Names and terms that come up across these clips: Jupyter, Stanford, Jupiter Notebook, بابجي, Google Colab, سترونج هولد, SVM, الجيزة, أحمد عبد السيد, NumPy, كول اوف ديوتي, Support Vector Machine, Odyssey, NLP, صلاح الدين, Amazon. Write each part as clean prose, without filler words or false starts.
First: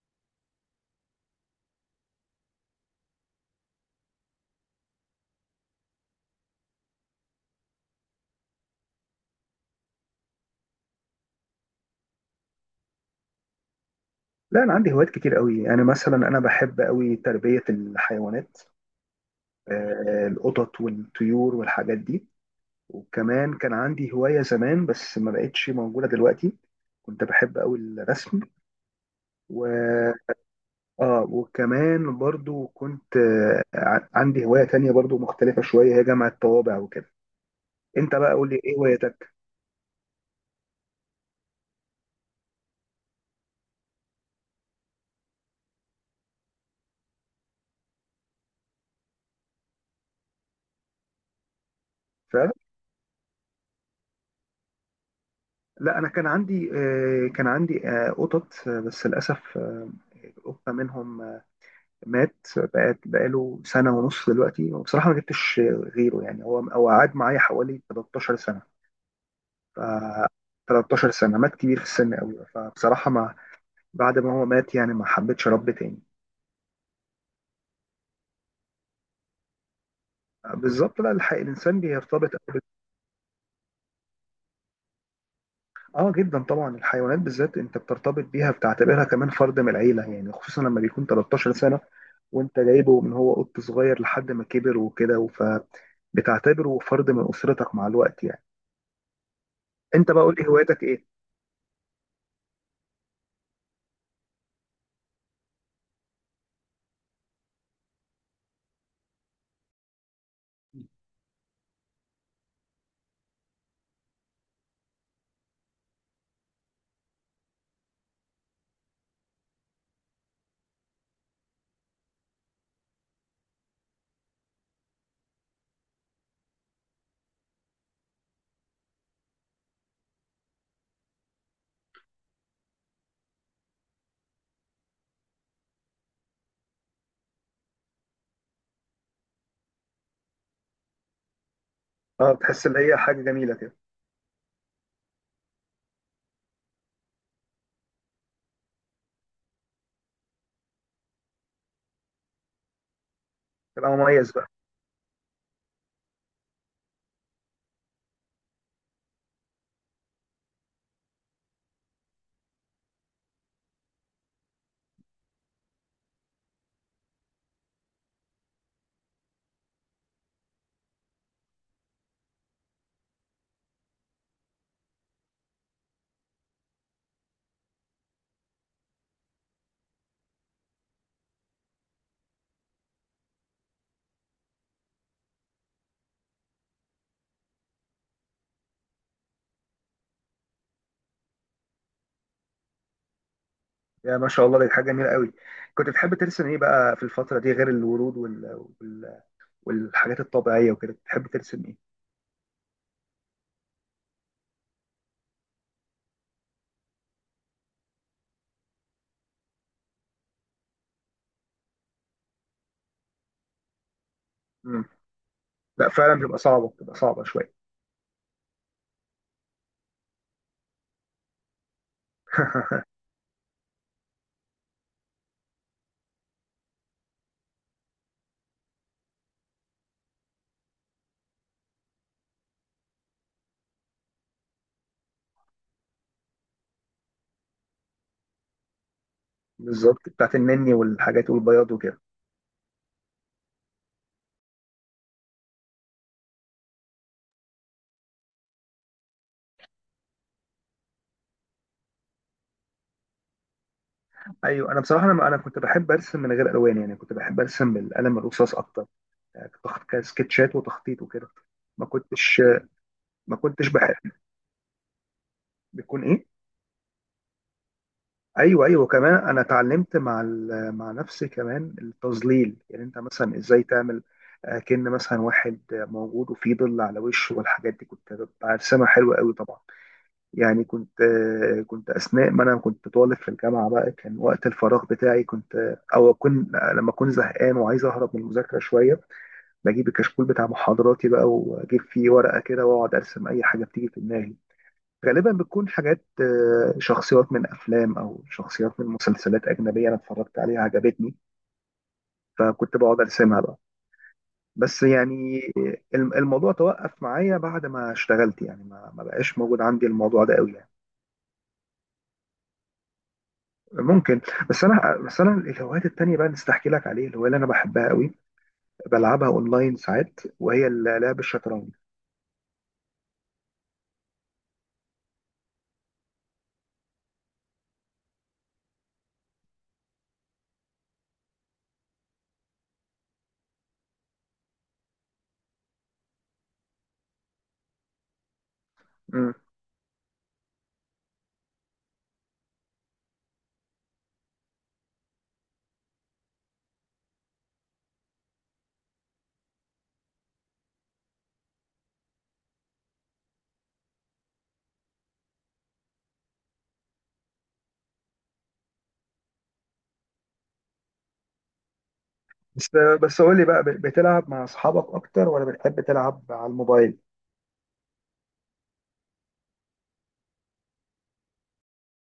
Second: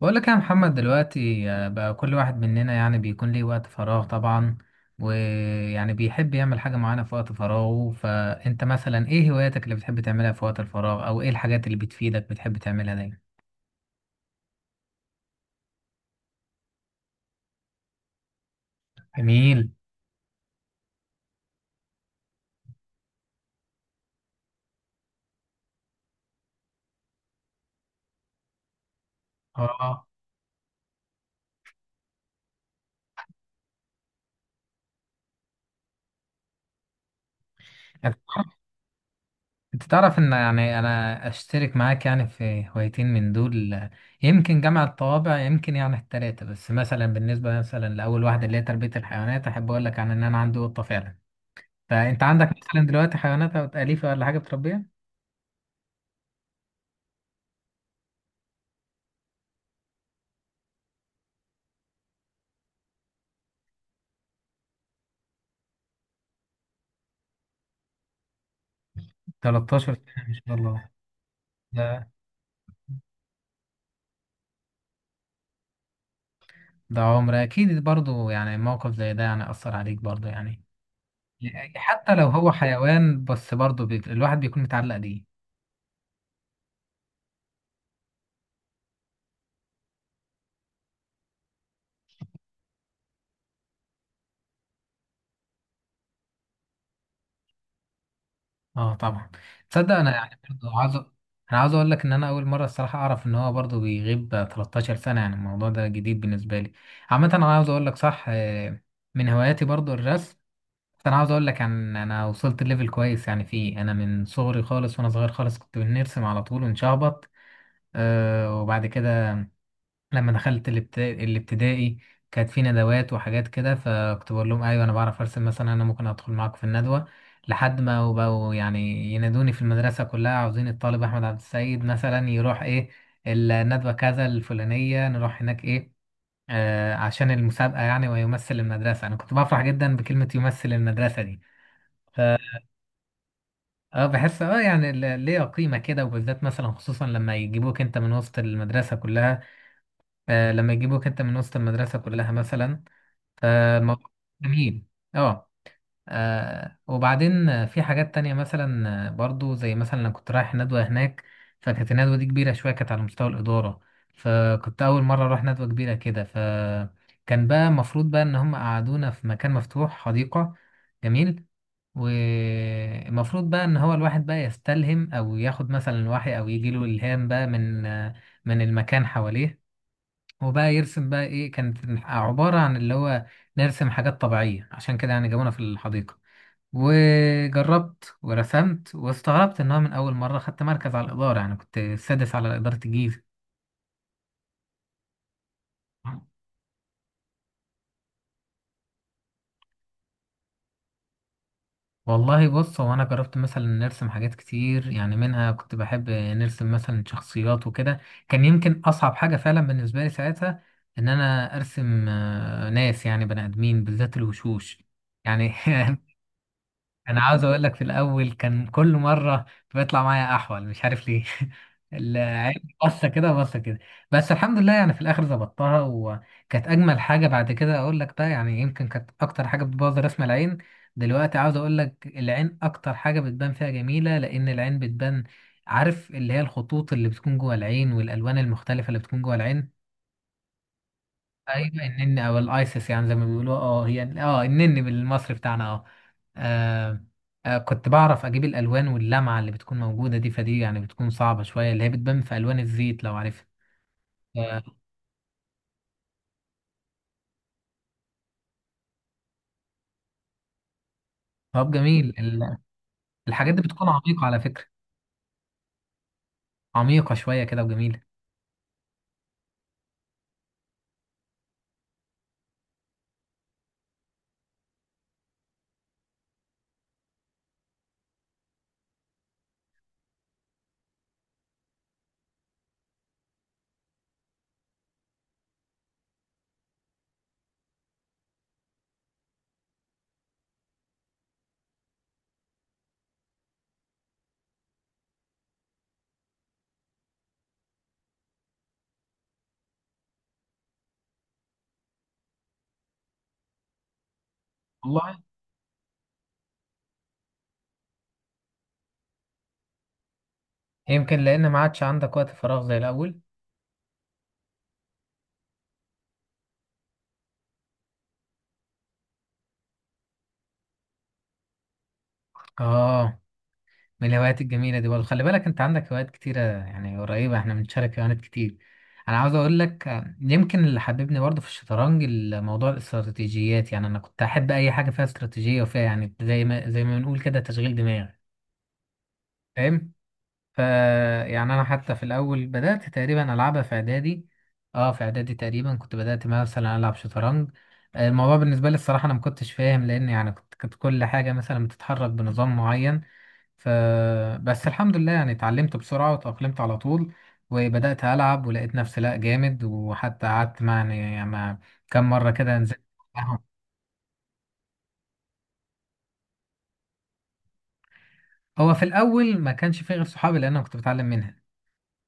بقول لك يا محمد دلوقتي، بقى كل واحد مننا يعني بيكون ليه وقت فراغ طبعا، ويعني بيحب يعمل حاجة معينة في وقت فراغه. فأنت مثلا إيه هواياتك اللي بتحب تعملها في وقت الفراغ، أو إيه الحاجات اللي بتفيدك بتحب تعملها دايما؟ لا، انا عندي هوايات كتير قوي، يعني مثلا انا بحب قوي تربيه الحيوانات. جميل. القطط والطيور والحاجات دي. وكمان كان عندي هوايه زمان، بس ما بقتش موجوده دلوقتي. كنت بحب قوي الرسم. و آه اه وكمان برضو كنت عندي هوايه تانية برضو مختلفه شويه، هي جمع الطوابع وكده. انت أنت بقى تعرف قول لي ايه هوايتك؟ أنت تعرف إن يعني أنا أشترك معاك يعني في هوايتين من دول، يمكن جمع الطوابع، يمكن يعني التلاتة. بس مثلا بالنسبة مثلا لأول واحدة اللي هي تربية الحيوانات، أحب أقول لك عن إن أنا عندي قطة فعلا. فانت عندك فعلا. مثلا دلوقتي حيوانات أليفة ولا حاجة بتربيها؟ لا، انا كان عندي قطط، بس للاسف، القطه منهم مات بقى بقاله سنة ونص دلوقتي، وبصراحة ما جبتش غيره. يعني هو قعد معايا حوالي 13 سنة. ف 13 سنة، ما شاء الله. 13 سنة مات كبير في ده السن قوي. فبصراحة ما بعد ما هو مات، يعني ما حبيتش رب تاني. ده عمر، أكيد برضو يعني موقف زي ده يعني أثر عليك برضو، يعني بالظبط. لا، الحق الإنسان حتى لو بيرتبط هو حيوان بس برضو الواحد بيكون متعلق بيه. اه، جدا طبعا، الحيوانات بالذات انت بترتبط بيها، بتعتبرها كمان فرد من العيلة، يعني خصوصا لما بيكون 13 سنة، وانت جايبه من هو قط صغير لحد ما كبر وكده، فبتعتبره فرد من أسرتك مع الوقت يعني. اه، طبعا. تصدق أنا انت بقى قول يعني لي برضو هواياتك عاوز، ايه؟ أنا عاوز أقول لك إن أنا أول مرة الصراحة أعرف إن هو برضو بيغيب 13 سنة. يعني الموضوع ده جديد بالنسبة لي. عامة، أنا عاوز أقول لك صح. من هواياتي برضو الرسم. بس انا عاوز اقول لك عن انا وصلت ليفل كويس يعني فيه. انا من صغري خالص، وانا صغير خالص كنت بنرسم على طول ونشخبط. وبعد كده لما دخلت الابتدائي، كانت في ندوات وحاجات كده، فكنت بقول لهم ايوه انا بعرف ارسم، مثلا انا ممكن ادخل معاكم في الندوه. لحد ما وبقوا يعني ينادوني في المدرسه كلها، عاوزين الطالب احمد عبد السيد مثلا يروح ايه الندوه كذا الفلانيه، نروح هناك ايه، عشان المسابقه، يعني ويمثل المدرسه. انا كنت بفرح جدا بكلمه يمثل المدرسه دي. اه، بتحس ان هي حاجه جميله كده. اه، بحس، يعني ليها قيمة كده، وبالذات مثلا خصوصا لما يجيبوك انت من وسط المدرسة كلها. لما يجيبوك انت من وسط المدرسة كلها مثلا، تبقى فالموضوع مميز بقى. جميل. اه. وبعدين، في حاجات تانية مثلا، برضو زي مثلا انا كنت رايح ندوة هناك. فكانت الندوة دي كبيرة شوية، كانت على مستوى الإدارة. فكنت أول مرة أروح ندوة كبيرة كده، فكان بقى المفروض بقى إن هم قعدونا في مكان مفتوح، حديقة. جميل. والمفروض بقى ان هو الواحد بقى يستلهم او ياخد مثلا الوحي او يجي له الهام بقى من المكان حواليه، وبقى يرسم بقى. ايه كانت عبارة عن اللي هو نرسم حاجات طبيعية، عشان كده يعني جابونا في الحديقة. وجربت ورسمت، واستغربت ان هو من اول مرة خدت مركز على الإدارة. يعني كنت السادس على إدارة الجيزة. يا ما شاء الله، دي حاجه جميله قوي. كنت بتحب ترسم ايه بقى في الفتره دي، غير الورود والحاجات الطبيعيه وكده، بتحب ترسم ايه؟ والله بص، هو انا جربت مثلا نرسم حاجات كتير، يعني منها كنت بحب نرسم مثلا شخصيات وكده. كان يمكن اصعب حاجة فعلا بالنسبة لي ساعتها ان انا ارسم، ناس، يعني بني ادمين، بالذات الوشوش. مم. يعني لا، فعلا بتبقى صعبه، بتبقى انا صعبه عاوز شويه. اقول لك في الاول كان كل مره بيطلع معايا احول، مش عارف ليه. العين. بصه كده، بصه كده. بس الحمد لله يعني في الاخر ظبطتها، وكانت اجمل حاجه بعد كده. اقول لك بقى يعني يمكن كانت اكتر حاجه بتبوظ رسم، العين. دلوقتي عاوز اقول لك العين اكتر حاجه بتبان فيها جميله، لان العين بتبان. عارف اللي هي الخطوط اللي بتكون جوه العين، والالوان المختلفه اللي بتكون جوه العين. بالظبط، بتاعت النني والحاجات ايوه، والبياض وكده. النن او الايسس يعني زي ما بيقولوا. اه هي، النن بالمصري بتاعنا آه، كنت بعرف اجيب الالوان واللمعه اللي بتكون موجوده دي. فدي يعني بتكون صعبه شويه، اللي هي بتبان في الوان الزيت لو عارفها. آه، ايوه، انا بصراحه، انا كنت بحب ارسم من غير الوان، يعني كنت بحب ارسم بالقلم الرصاص اكتر. يعني كنت أخد كده سكتشات وتخطيط وكده. طب ما جميل. كنتش ما الحاجات دي كنتش بتكون بحب. عميقه على فكره. بيكون ايه؟ عميقه شويه كده، وجميله. ايوه، ايوه، كمان انا اتعلمت مع مع نفسي كمان التظليل، يعني انت مثلا ازاي تعمل كأن مثلا واحد موجود وفيه ظل على وشه، والحاجات دي كنت برسمها حلوه قوي طبعا. يعني كنت اثناء ما انا كنت طالب في الجامعه بقى، كان وقت الفراغ بتاعي كنت آه، او اكون لما اكون زهقان وعايز اهرب من المذاكره شويه، بجيب الكشكول بتاع محاضراتي بقى، واجيب فيه ورقه كده واقعد ارسم اي حاجه بتيجي في دماغي. غالبا بتكون حاجات شخصيات من افلام او شخصيات من مسلسلات اجنبيه انا اتفرجت عليها عجبتني، فكنت بقعد ارسمها بقى. بس والله يعني الموضوع توقف معايا بعد ما اشتغلت، يعني ما بقاش موجود عندي الموضوع ده قوي يعني. يمكن لان ما عادش عندك وقت فراغ زي الاول. ممكن. بس انا, الهوايات التانية بقى نستحكي لك عليه، الهوايه اللي انا بحبها قوي بلعبها اونلاين ساعات، وهي لعب الشطرنج. اه، من الهوايات الجميلة دي برضه. خلي بالك انت عندك هوايات كتيرة، يعني قريبة، احنا بنشارك هوايات كتير. انا عاوز اقول لك، يمكن اللي حببني برضه في الشطرنج الموضوع الاستراتيجيات. يعني انا كنت احب اي حاجة فيها استراتيجية، وفيها يعني زي ما بنقول كده تشغيل دماغ، مم. فاهم. ف يعني انا حتى في الاول بدأت تقريبا العبها في اعدادي. اه في اعدادي تقريبا كنت بدأت مثلا العب شطرنج. الموضوع بالنسبة لي الصراحة انا ما كنتش فاهم، لان يعني كنت كل حاجة مثلا بتتحرك بنظام معين. ف بس الحمد لله يعني اتعلمت بسرعة وتأقلمت على طول. وبدأت ألعب، ولقيت نفسي لا جامد، وحتى قعدت مع كم مرة كده بس نزلت بس قول معاهم. لي بقى، بتلعب مع اصحابك اكتر ولا بتحب تلعب على الموبايل؟ هو في الأول ما كانش فيه غير صحابي، لأن أنا كنت بتعلم منها.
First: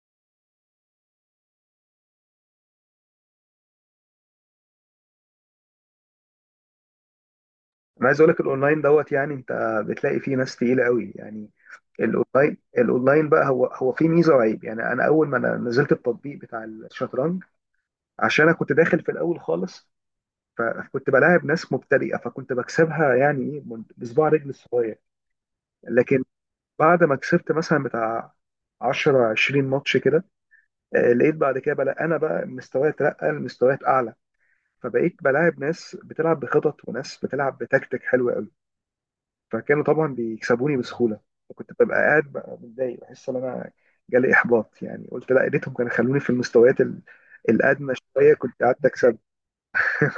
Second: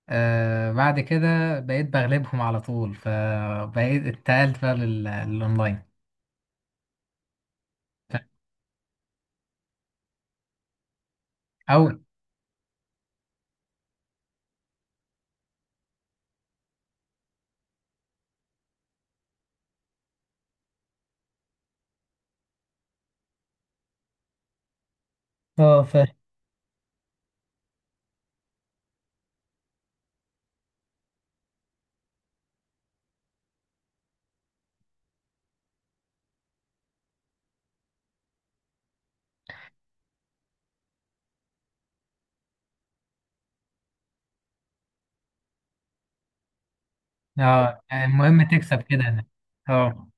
بعد كده بقيت بغلبهم على طول، فبقيت اتقلت بقى للأونلاين. انا عايز اقول لك الاونلاين دوت، يعني انت بتلاقي فيه ناس تقيله قوي يعني. أو الاونلاين بقى هو فيه ميزه وعيب، يعني انا اول ما أنا نزلت التطبيق بتاع الشطرنج، عشان انا كنت داخل في الاول خالص، فكنت بلاعب ناس مبتدئه، فكنت بكسبها يعني ايه بصباع رجل الصغير. اه، فاهم. لكن بعد ما كسبت مثلا بتاع 10 20 ماتش كده، لقيت بعد كده انا بقى مستواي اترقى لمستويات اعلى، فبقيت بلاعب ناس بتلعب بخطط وناس بتلعب بتكتيك حلو، فكانوا طبعا بيكسبوني بسهوله، وكنت ببقى قاعد بقى متضايق، بحس ان انا جالي احباط، يعني قلت لا يا ريتهم كانوا خلوني في المستويات اه، الادنى شويه، المهم كنت تكسب قعدت كده. اكسب. أنا، اه،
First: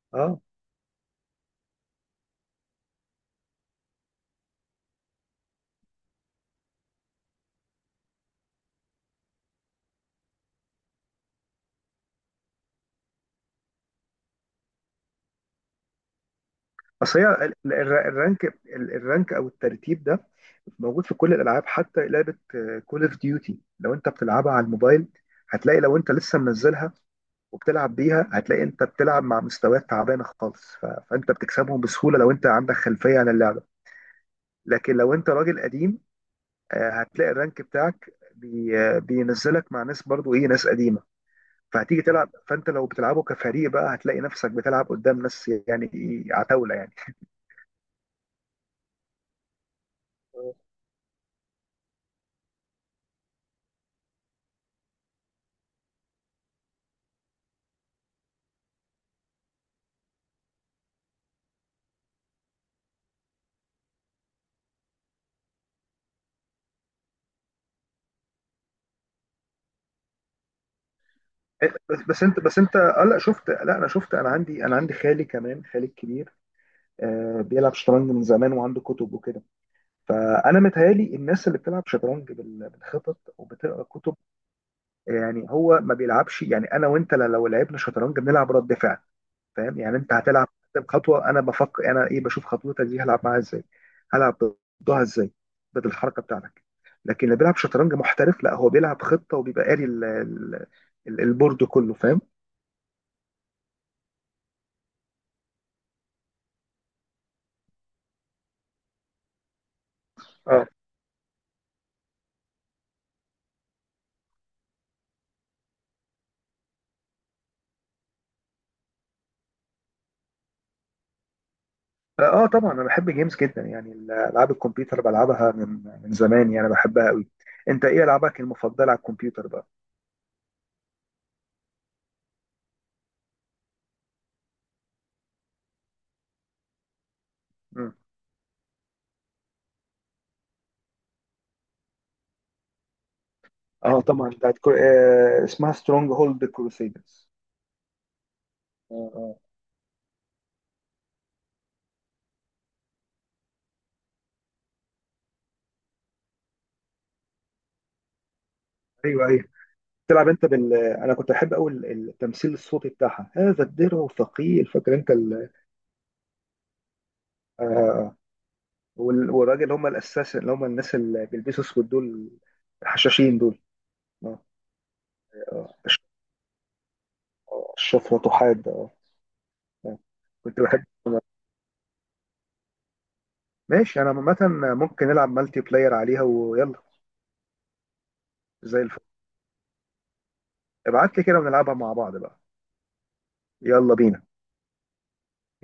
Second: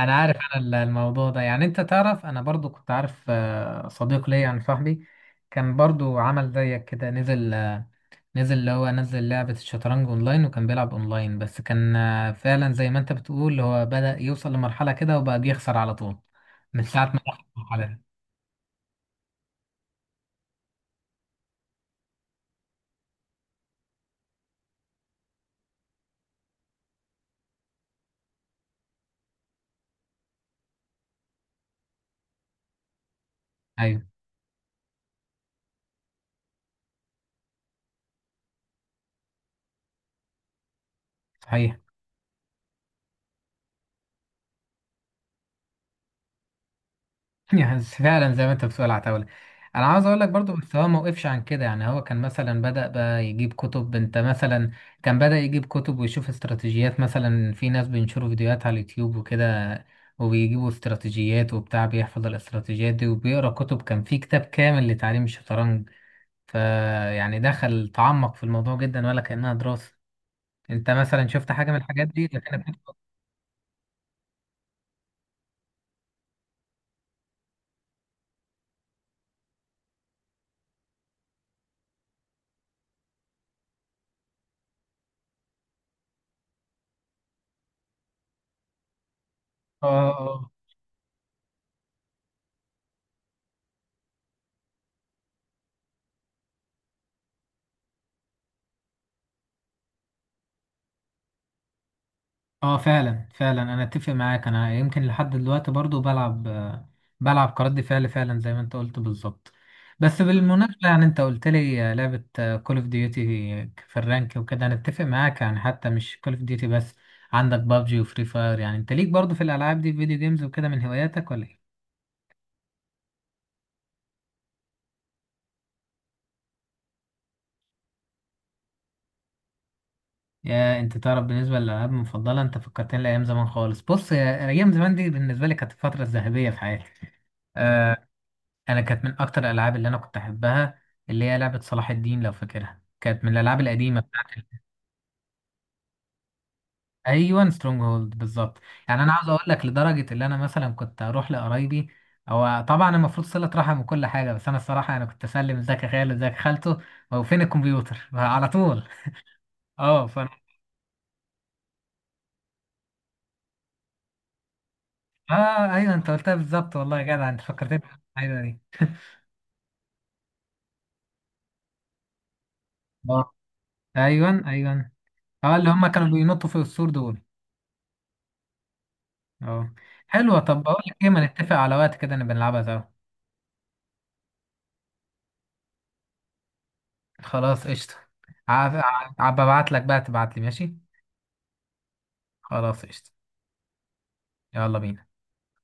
انا عارف اه. انا الموضوع ده. يعني انت تعرف انا برضو كنت عارف، صديق ليا يعني صاحبي، كان برضو عمل زيك كده، نزل آه، نزل اللي هو نزل لعبة الشطرنج اونلاين. وكان بيلعب اونلاين، بس كان، فعلا زي ما انت بتقول، هو بدأ يوصل لمرحلة كده، وبقى بيخسر على طول من ساعة اصل ما هي دخل ال- ال- المرحلة دي. الرانك ال- الرانك او الترتيب ده موجود في كل الالعاب، حتى لعبه كول اوف ديوتي لو انت بتلعبها على الموبايل، هتلاقي لو انت لسه منزلها وبتلعب بيها، هتلاقي انت بتلعب مع مستويات تعبانه خالص، فانت بتكسبهم بسهوله لو انت عندك خلفيه عن اللعبه. ايوه، لكن لو انت راجل قديم، هتلاقي الرانك بتاعك بي آه، بينزلك مع ناس برضو ايه ناس قديمه، صحيح. فهتيجي تلعب، فانت لو بتلعبه كفريق بقى هتلاقي نفسك بتلعب قدام ناس، يعني إيه، عتاوله يعني يعني فعلا زي ما انت بتقول، عتاولة. انا عاوز اقول لك برضو، بس هو ما وقفش عن كده. يعني هو كان مثلا بدأ بقى يجيب كتب. انت مثلا، كان بدأ يجيب كتب ويشوف استراتيجيات، مثلا في ناس بينشروا فيديوهات على اليوتيوب وكده، وبيجيبوا استراتيجيات وبتاع، بيحفظ الاستراتيجيات دي، وبيقرأ كتب. كان في كتاب كامل لتعليم الشطرنج. فيعني دخل تعمق في الموضوع جدا، ولا كأنها دراسة. انت مثلا شفت حاجة إيه. من بس الحاجات بس دي؟ انت ده بس انت اه, لا, انا شفت, انا عندي خالي كمان، خالي الكبير. بيلعب شطرنج من زمان، وعنده كتب وكده. فانا متهيالي الناس اللي بتلعب شطرنج بالخطط وبتقرا كتب. يعني هو ما بيلعبش، يعني انا وانت لو لعبنا شطرنج بنلعب رد فعل. فاهم؟ يعني انت هتلعب كانت. قدام خطوه، انا بفكر انا ايه، بشوف خطوتك دي هلعب معاها ازاي، هلعب ضدها ازاي، ضد الحركه بتاعتك. لكن اللي بيلعب شطرنج محترف لا، هو بيلعب خطه وبيبقى قاري البورد كله. فاهم؟ اه، فعلا فعلا انا اتفق معاك. انا يمكن لحد دلوقتي برضو بلعب، بلعب كرد فعل، فعلا زي ما انت قلت بالظبط. بس اه، بالمناسبة، يعني انت قلت لي، لعبة كول اوف ديوتي في الرانك وكده. انا اتفق معاك، يعني حتى مش كول اوف ديوتي بس، عندك بابجي وفري فاير. يعني انت ليك برضو في الالعاب دي، فيديو جيمز وكده من هواياتك ولا ايه؟ اه، طبعا انا بحب جيمز جدا، يعني العاب الكمبيوتر بلعبها من زمان، يعني بحبها قوي. انت ايه العابك المفضله على الكمبيوتر بقى؟ يا انت تعرف، بالنسبة للالعاب المفضلة، انت فكرتني لايام زمان خالص. بص ايام زمان دي بالنسبة لي كانت الفترة الذهبية في حياتي. مم. آه، انا كانت من اكتر الالعاب اللي انا كنت احبها، اللي هي لعبه صلاح الدين لو فاكرها. كانت من الالعاب القديمه اه، طبعا بتاعت بتاعت كر... آه اسمها سترونج هولد كروسيدرز. ايوه، سترونج هولد بالظبط. يعني اه، انا عاوز اه، اقول لك لدرجه اللي انا مثلا كنت اروح لقرايبي، هو طبعا المفروض صله رحم وكل حاجه. بس انا الصراحه، انا كنت اسلم ازيك يا خالد، ازيك يا خالته. هو فين الكمبيوتر؟ على طول. ايوه، ايوه. اه، تلعب فانا. انت بال انا كنت بحب قوي التمثيل الصوتي بتاعها، هذا الدرع ثقيل، فاكر انت اه، ايوه، انت قلتها بالظبط. والله يا جدع، انت فكرتني. آه... ايوه دي. والراجل، اللي هم الاساس، اللي هم الناس اللي بيلبسوا اسود دول، اه، الحشاشين دول. ايوه، آه. ايوه. اه، اللي هم أش- كانوا بينطوا في السور دول. اشرف وتحاد، اه. اه، آه. حلوه. كنت طب بقول بحب. لك ايه، ما نتفق على وقت كده نبقى نلعبها سوا. ماشي، انا عامه ممكن نلعب مالتي بلاير عليها، ويلا، خلاص، قشطة. عب- زي الفل. ببعت لك بقى، تبعت لي ماشي. ابعت لي كده ونلعبها مع بعض بقى. خلاص، قشطة. يلا بينا. يلا بينا.